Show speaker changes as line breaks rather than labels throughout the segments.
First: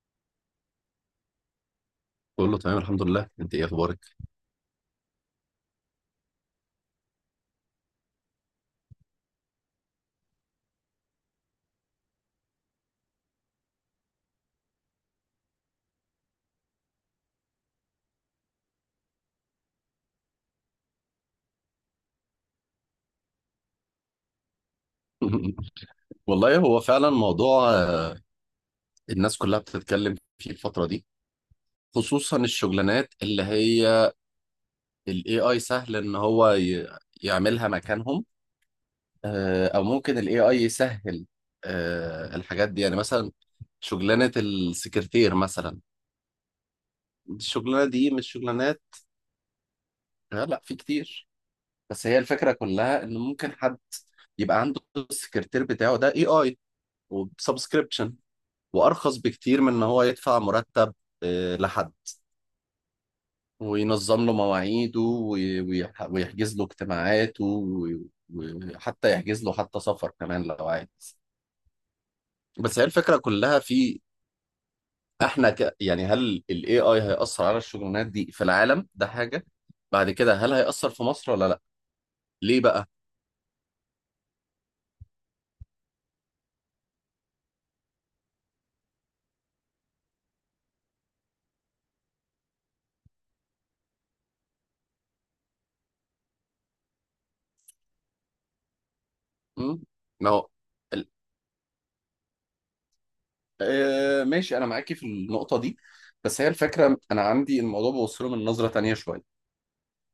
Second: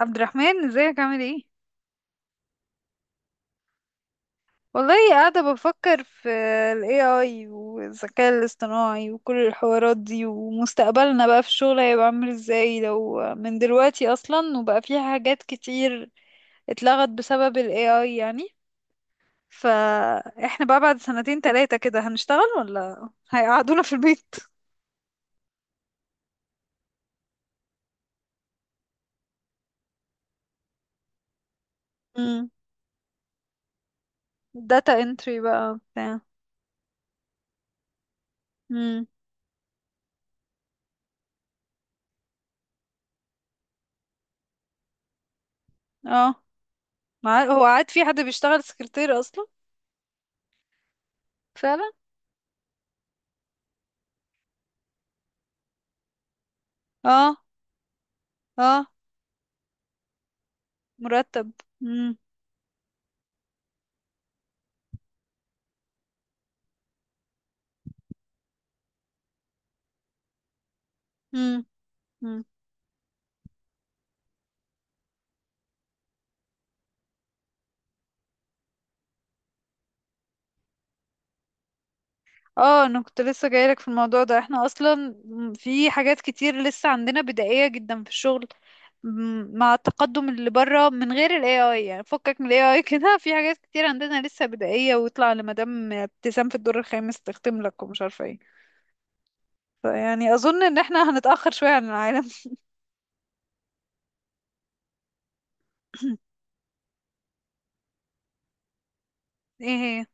عبد الرحمن، ازيك؟ عامل ايه؟
كله تمام، الحمد لله. انت ايه اخبارك؟
والله قاعدة بفكر في ال AI والذكاء الاصطناعي وكل الحوارات دي، ومستقبلنا بقى في الشغل هيبقى عامل ازاي. لو من دلوقتي اصلا وبقى في حاجات كتير اتلغت بسبب ال AI يعني. فاحنا بقى بعد سنتين تلاتة كده هنشتغل ولا هيقعدونا في البيت؟
والله هو فعلا موضوع الناس كلها بتتكلم فيه الفترة دي، خصوصا
امم
الشغلانات اللي هي
data entry
الاي اي
بقى
سهل ان
بتاع.
هو يعملها مكانهم.
امم
او ممكن الاي اي يسهل الحاجات دي، يعني مثلا شغلانة السكرتير مثلا.
اه. هو
الشغلانة
عاد في
دي
حد
مش
بيشتغل
شغلانات.
سكرتير اصلا؟
لا، في كتير.
فعلا.
بس هي الفكرة كلها ان ممكن حد يبقى عنده السكرتير بتاعه ده اي اي،
اه.
وبسبسكريبشن،
اه.
وارخص بكتير من ان هو يدفع مرتب
مرتب.
لحد،
مم.
وينظم له مواعيده ويحجز له اجتماعاته وحتى يحجز له حتى سفر كمان لو عايز.
مم. مم.
بس هي الفكرة كلها في احنا يعني هل ال AI هيأثر على الشغلانات دي في العالم ده، حاجة بعد كده هل هيأثر في مصر ولا لا؟ ليه
اه،
بقى؟
انا كنت لسه جايلك في الموضوع ده، احنا اصلا في حاجات كتير لسه عندنا بدائية جدا في الشغل. مع التقدم اللي بره من غير ال AI يعني، فكك من ال AI كده، في حاجات كتير عندنا لسه بدائية ويطلع لمدام ابتسام في الدور الخامس تختم لك ومش عارفة ايه.
مم؟ ما
فيعني
هو
اظن ان
ال...
احنا هنتأخر شوية عن العالم
آه ماشي، انا معاكي في النقطة دي. بس هي الفكرة انا عندي الموضوع بوصله من نظرة تانية شوية.
ايه. هي.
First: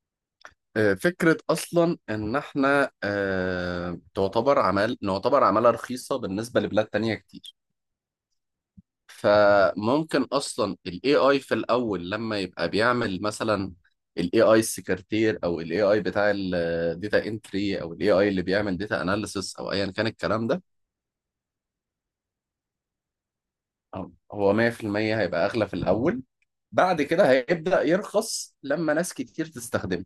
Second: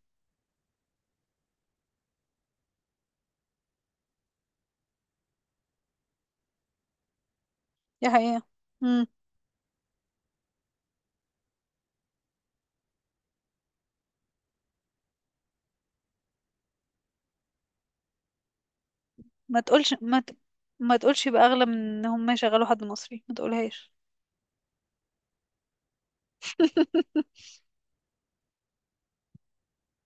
فكرة أصلا إن إحنا آه، تعتبر عمل نعتبر عمالة رخيصة بالنسبة لبلاد تانية كتير.
دي حقيقة. مم.
فممكن أصلا ال AI في الأول لما يبقى بيعمل مثلا ال AI السكرتير أو ال AI بتاع ال Data Entry أو ال AI اللي بيعمل Data Analysis
ما
أو أيا
تقولش
كان
ما ت...
الكلام ده.
ما تقولش يبقى اغلى من ان هم يشغلوا حد مصري، ما تقولهاش.
هو 100% هيبقى أغلى في الأول. بعد كده هيبدأ يرخص لما ناس كتير تستخدمه.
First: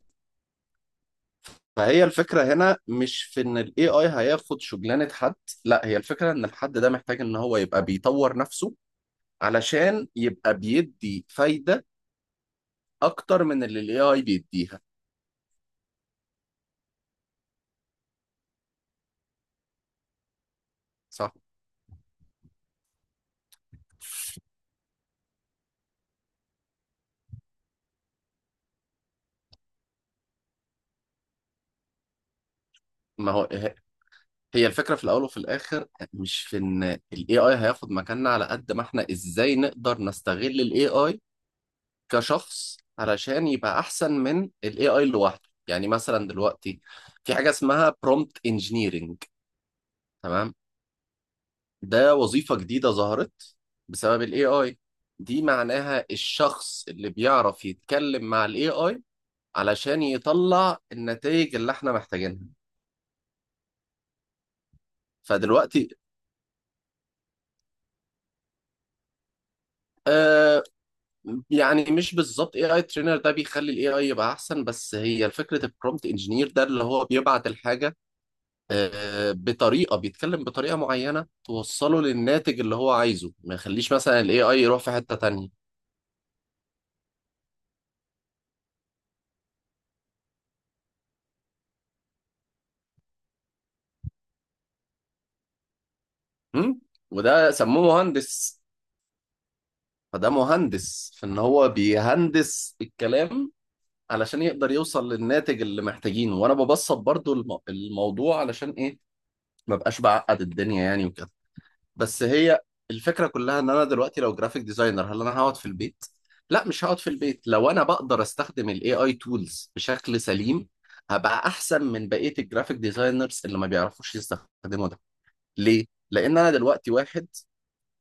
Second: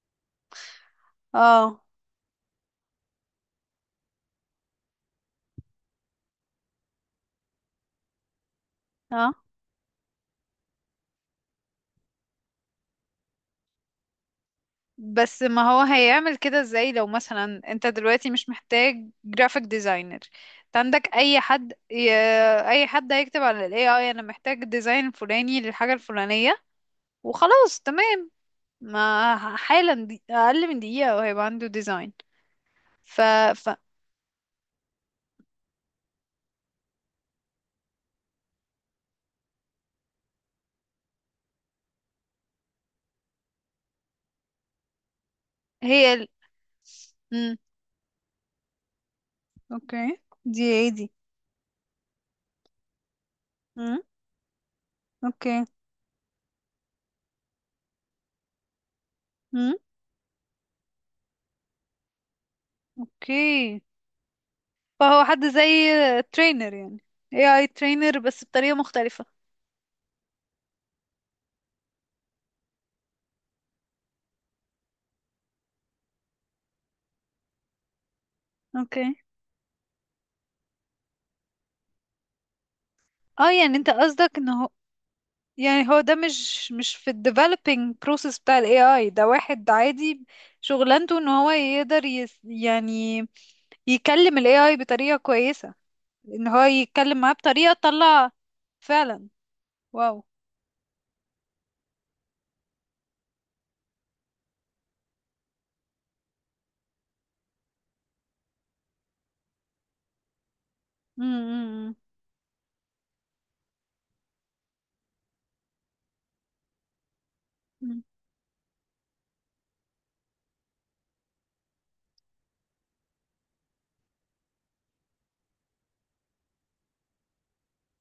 اه.
فهي الفكرة هنا مش في ان ال AI هياخد شغلانة حد، لا، هي الفكرة ان الحد ده محتاج ان هو يبقى بيطور نفسه
اه.
علشان يبقى بيدي فايدة اكتر من اللي ال AI بيديها.
بس ما هو هيعمل كده ازاي؟ لو مثلا انت دلوقتي مش محتاج جرافيك ديزاينر، انت عندك
صح.
اي حد هيكتب على الاي اي انا محتاج ديزاين فلاني للحاجة الفلانية، وخلاص تمام. ما ح- حالا دي... اقل من دقيقة وهيبقى عنده ديزاين. ف...
ما هو
ف...
ه- هي الفكرة في الاول وفي الاخر مش في ان ال AI هياخد مكاننا، على قد ما احنا ازاي نقدر نستغل ال AI كشخص علشان يبقى احسن من ال AI لوحده. يعني
هي ال...
مثلا دلوقتي في حاجة
مم.
اسمها prompt engineering.
اوكي،
تمام.
دي ايه دي؟
ده وظيفة جديدة ظهرت
مم.
بسبب ال AI. دي
اوكي.
معناها الشخص اللي بيعرف يتكلم مع ال AI
مم.
علشان يطلع النتائج اللي احنا محتاجينها.
اوكي. فهو حد زي
فدلوقتي
ترينر يعني، اي اي ترينر بس بطريقة مختلفة.
آه، يعني مش بالظبط AI trainer ده بيخلي ال AI يبقى أحسن، بس هي فكرة ال prompt engineer ده اللي هو بيبعت الحاجة
اوكي.
آه بطريقة، بيتكلم بطريقة معينة توصله للناتج اللي هو عايزه،
اه،
ما
يعني انت
يخليش مثلا
قصدك
ال
ان
AI
هو،
يروح في حتة تانية.
يعني هو ده مش في ال developing process بتاع ال AI، ده واحد عادي شغلانته ان هو يقدر يعني يكلم ال AI بطريقة كويسة، ان هو
م؟
يتكلم معاه
وده
بطريقة
سموه
تطلع.
مهندس.
فعلا. واو.
فده مهندس في ان هو بيهندس الكلام علشان يقدر يوصل للناتج اللي محتاجينه. وانا ببسط برضو الموضوع علشان ايه؟ ما بقاش بعقد الدنيا يعني وكده.
امم
بس هي الفكرة كلها ان انا دلوقتي لو جرافيك ديزاينر، هل انا هقعد في البيت؟ لا، مش هقعد في البيت لو انا
امم
بقدر استخدم الاي اي تولز بشكل سليم. هبقى احسن من بقية الجرافيك ديزاينرز اللي ما بيعرفوش يستخدموا ده. ليه؟ لان انا دلوقتي واحد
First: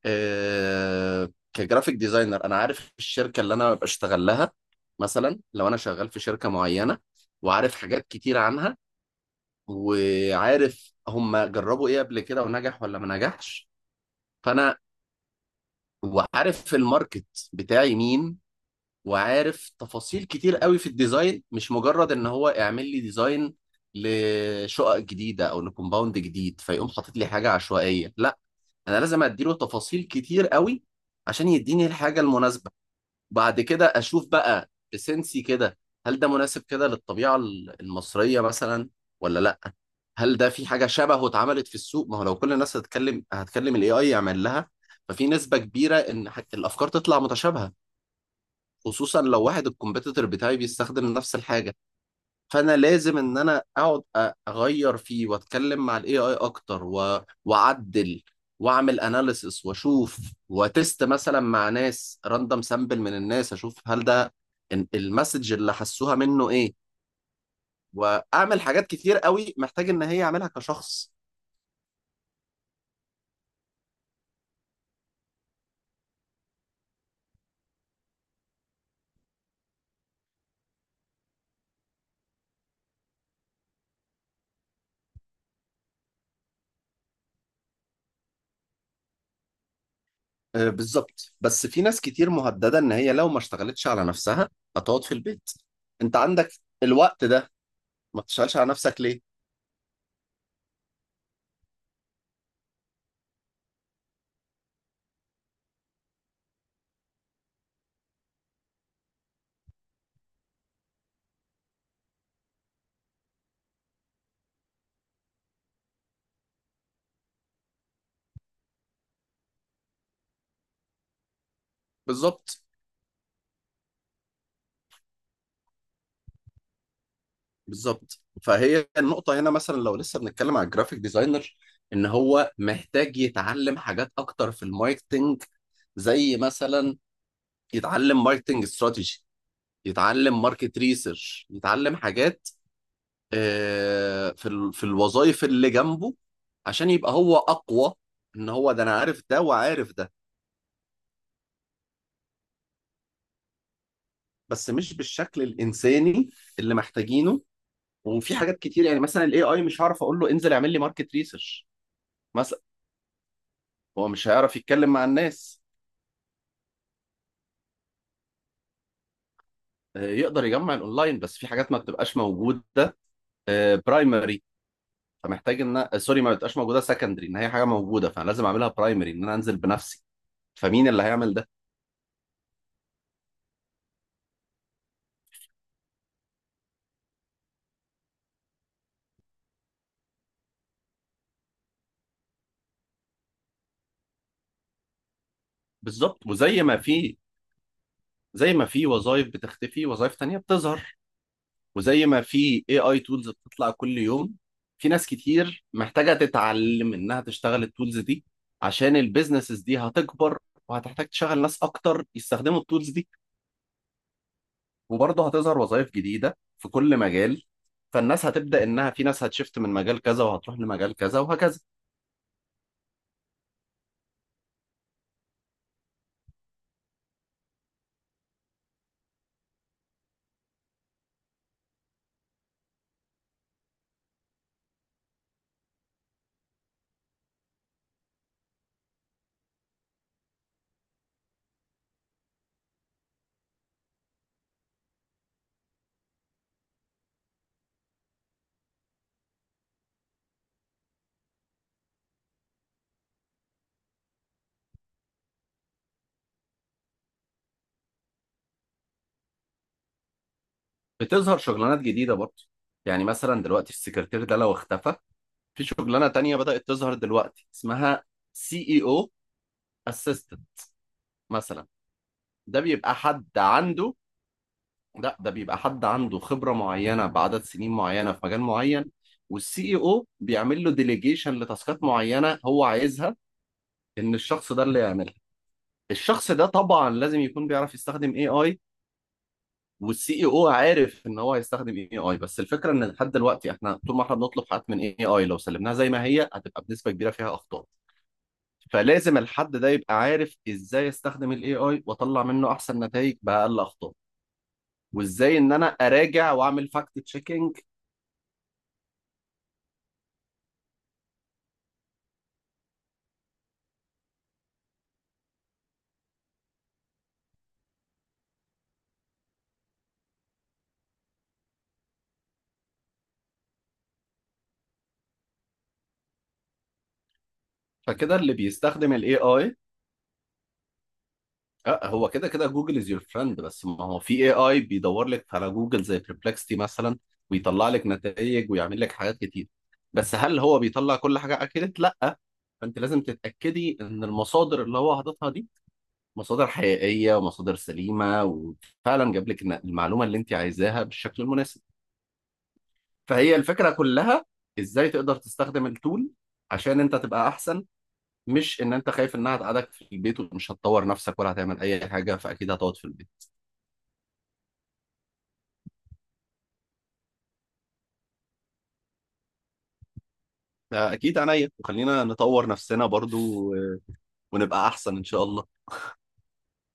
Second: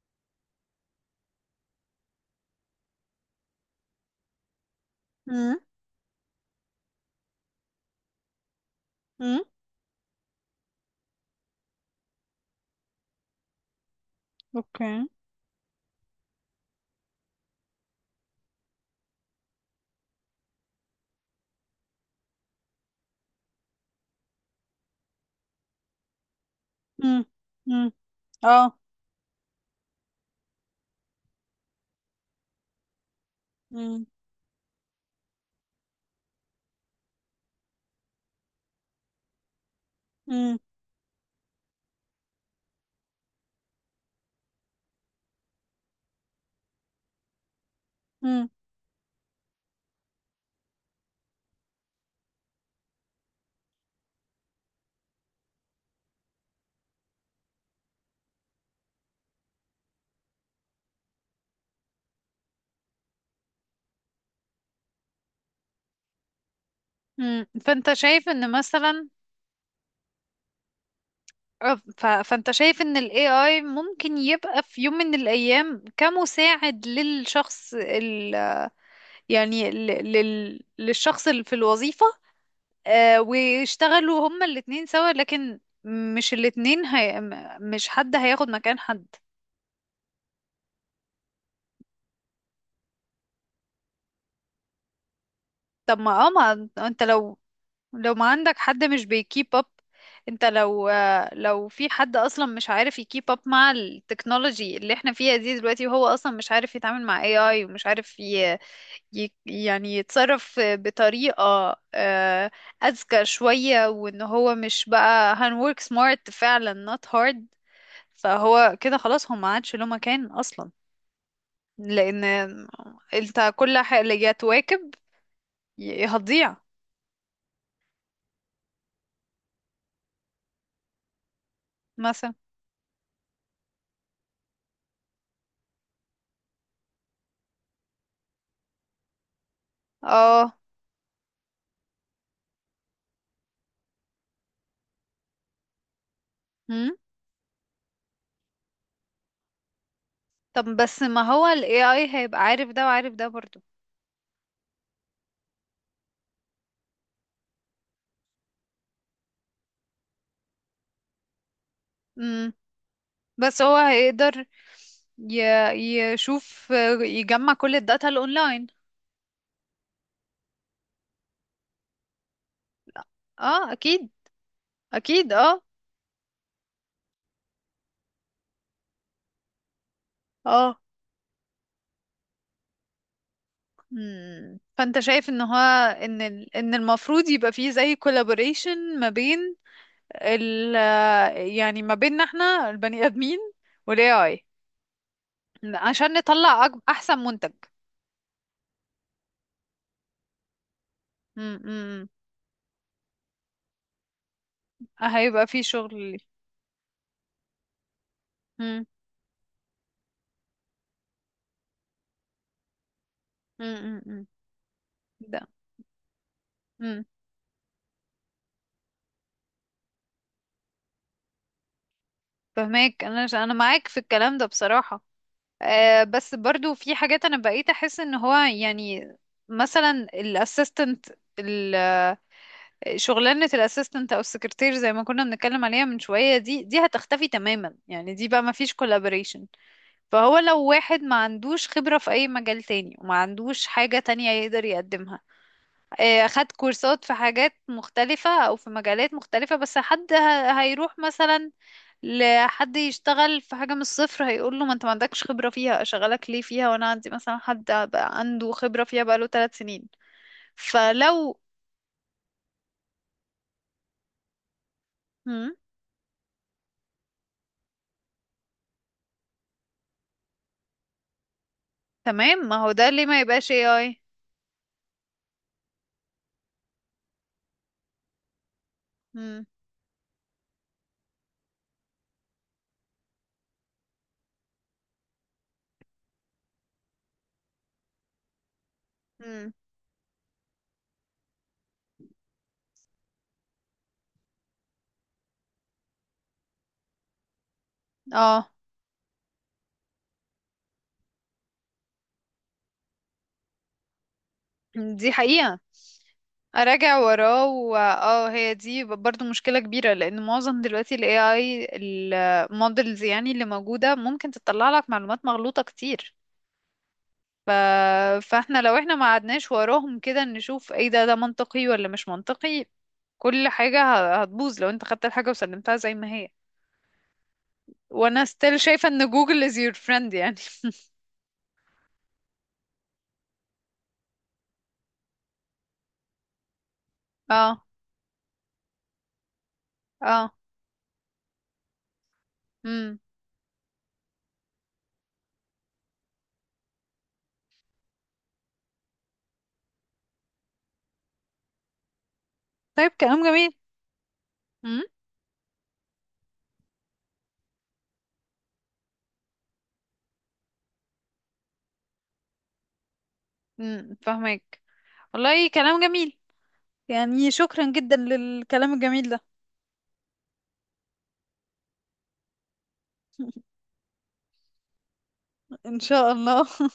آه، كجرافيك ديزاينر، انا عارف الشركه اللي انا ببقى اشتغل لها. مثلا لو انا شغال في شركه معينه وعارف حاجات كتير عنها
امم
وعارف هم جربوا ايه قبل كده ونجح ولا ما نجحش، فانا
اوكي.
وعارف الماركت بتاعي مين وعارف تفاصيل كتير قوي في الديزاين. مش مجرد ان هو اعمل لي ديزاين لشقق جديده او لكومباوند جديد فيقوم حاطط
امم
لي حاجه
امم
عشوائيه. لا.
اه.
انا لازم اديله تفاصيل كتير قوي عشان يديني الحاجه المناسبه. وبعد كده
امم
اشوف بقى بسنسي كده، هل ده مناسب كده للطبيعه المصريه مثلا ولا لا، هل ده
امم
في حاجه شبهه اتعملت في السوق. ما هو لو كل الناس هتكلم الاي اي يعمل لها، ففي نسبه كبيره ان الافكار تطلع متشابهه. خصوصا لو واحد الكومبيتيتور بتاعي بيستخدم نفس الحاجه، فانا لازم ان انا اقعد اغير فيه واتكلم مع الاي اي اكتر واعدل واعمل اناليسس واشوف وتست مثلا مع ناس راندم سامبل من الناس، اشوف هل ده المسج اللي حسوها منه ايه.
فانت شايف ان
واعمل حاجات
مثلا،
كتير قوي محتاج ان هي اعملها كشخص.
فانت شايف ان ال AI ممكن يبقى في يوم من الايام كمساعد للشخص يعني للشخص اللي في الوظيفة. ويشتغلوا هما الاتنين سوا، لكن مش الاتنين مش حد هياخد مكان حد.
بالظبط. بس في ناس كتير مهددة ان هي لو ما اشتغلتش على نفسها هتقعد في البيت.
طب ما
انت
اه
عندك
ما انت
الوقت
لو،
ده، ما
ما
تشتغلش
عندك
على
حد
نفسك
مش
ليه؟
بيكيب اب. انت لو، لو في حد اصلا مش عارف يكيب اب مع التكنولوجي اللي احنا فيها دي دلوقتي، وهو اصلا مش عارف يتعامل مع AI ومش عارف يعني يتصرف بطريقة آه، أذكى شوية، وإن هو مش بقى هن work smart فعلا not hard، فهو كده خلاص هو ما عادش له مكان أصلا. لأن
بالظبط
أنت كل حاجة اللي جت تواكب هتضيع.
بالظبط، فهي النقطة هنا مثلا لو لسه بنتكلم على الجرافيك ديزاينر ان
مثلا.
هو محتاج يتعلم حاجات اكتر في الماركتنج، زي مثلا يتعلم ماركتنج استراتيجي، يتعلم
اه.
ماركت ريسيرش، يتعلم حاجات في الوظائف اللي جنبه عشان
هم؟
يبقى هو اقوى. ان هو ده انا عارف ده وعارف ده
طب بس ما هو ال AI هيبقى عارف ده وعارف ده برضو.
بس مش بالشكل الانساني اللي محتاجينه. وفي حاجات كتير، يعني مثلا الاي اي مش هعرف اقول له انزل اعمل لي ماركت ريسيرش.
مم. بس هو
هو مش
هيقدر
هيعرف يتكلم مع الناس.
ي- يشوف، يجمع كل الداتا الأونلاين.
يقدر يجمع الاونلاين، بس في حاجات ما بتبقاش موجوده
اه أكيد.
برايمري.
أكيد
فمحتاج
اه.
ان سوري، ما بتبقاش موجوده سكندري، ان هي حاجه موجوده، فانا لازم اعملها برايمري ان انا انزل بنفسي.
اه.
فمين اللي هيعمل ده؟
مم. فانت شايف ان هو ان ان المفروض يبقى فيه زي كولابوريشن ما بين ال يعني ما بيننا احنا البني ادمين والاي اي، عشان
بالظبط. وزي
نطلع
ما في
احسن منتج.
زي ما في وظائف بتختفي وظائف تانية بتظهر،
مم.
وزي
مم.
ما في اي اي تولز بتطلع كل يوم، في ناس
هيبقى فيه
كتير
شغل
محتاجه
لي.
تتعلم انها تشتغل التولز دي.
مم.
عشان البيزنسز دي هتكبر وهتحتاج تشغل ناس اكتر يستخدموا التولز دي.
مم. مم. مم.
وبرضه
ده.
هتظهر وظائف جديدة في كل
مم.
مجال. فالناس هتبدأ إنها، في ناس هتشفت من مجال كذا وهتروح لمجال كذا وهكذا.
فهماك، انا معاك في الكلام ده بصراحة. أه، بس برضو في حاجات انا بقيت احس ان هو يعني مثلا الاسيستنت، شغلانة الاسيستنت او السكرتير زي ما كنا بنتكلم عليها من شوية، دي هتختفي تماما يعني، دي بقى ما فيش كولابوريشن. فهو لو واحد ما عندوش خبرة في اي مجال تاني وما عندوش حاجة تانية يقدر يقدمها، خد كورسات في حاجات مختلفة او في مجالات مختلفة، بس حد هيروح مثلا لحد يشتغل في حاجة من الصفر، هيقول له ما انت ما عندكش خبرة فيها، اشغلك ليه فيها وانا عندي مثلا حد بقى عنده خبرة فيها بقاله 3 سنين.
بتظهر
فلو.
شغلانات جديدة برضه. يعني مثلا دلوقتي السكرتير ده لو اختفى،
مم.
في شغلانة تانية بدأت تظهر دلوقتي اسمها سي اي او اسيستنت مثلا.
تمام، ما
ده
هو ده
بيبقى
ليه ما
حد
يبقاش
عنده
AI؟
لا، ده بيبقى حد عنده خبرة معينة بعدد سنين معينة في مجال معين.
مم.
والسي اي او بيعمل له ديليجيشن لتاسكات معينة هو عايزها، إن الشخص ده اللي يعملها. الشخص ده طبعا لازم يكون بيعرف يستخدم اي اي.
مم.
والسي اي او عارف ان هو هيستخدم اي اي. بس الفكره ان لحد دلوقتي احنا طول ما احنا بنطلب حاجات من اي اي، لو سلمناها زي ما هي هتبقى بنسبه كبيره فيها اخطاء.
اه،
فلازم الحد ده يبقى عارف ازاي استخدم الاي اي واطلع منه احسن نتائج باقل اخطاء،
دي
وازاي ان
حقيقة.
انا اراجع واعمل
اراجع
فاكت
وراه
تشيكينج.
اه، هي دي برضو مشكلة كبيرة. لان معظم دلوقتي ال AI المودلز يعني اللي موجودة ممكن تطلع لك معلومات مغلوطة كتير. ف... فاحنا لو احنا ما قعدناش وراهم كده نشوف ايه ده، ده منطقي ولا مش منطقي، كل حاجة هتبوظ لو انت خدت الحاجة وسلمتها زي ما هي.
فكده
وانا
اللي
ستيل شايفة
بيستخدم
ان
الاي
جوجل is
اي
your friend يعني.
هو كده كده جوجل از يور فريند. بس ما هو في اي اي بيدور لك على جوجل زي بربلكستي مثلا،
اه.
ويطلع لك نتائج ويعمل لك حاجات كتير. بس
اه.
هل هو بيطلع كل حاجه؟ اكيد لا. فانت
مم.
لازم تتاكدي ان المصادر اللي هو حاططها دي مصادر حقيقيه ومصادر سليمه، وفعلا جاب لك المعلومه اللي انت عايزاها بالشكل المناسب.
طيب، كلام
فهي
جميل.
الفكره كلها ازاي تقدر تستخدم التول عشان انت تبقى احسن. مش ان انت خايف انها تقعدك في البيت. ومش هتطور نفسك ولا هتعمل اي حاجه، فاكيد هتقعد في البيت.
فاهمك. والله كلام جميل. يعني شكرا جدا للكلام الجميل ده.
اكيد عينيا، وخلينا نطور نفسنا برضو و- ونبقى احسن ان شاء الله.
ان شاء الله.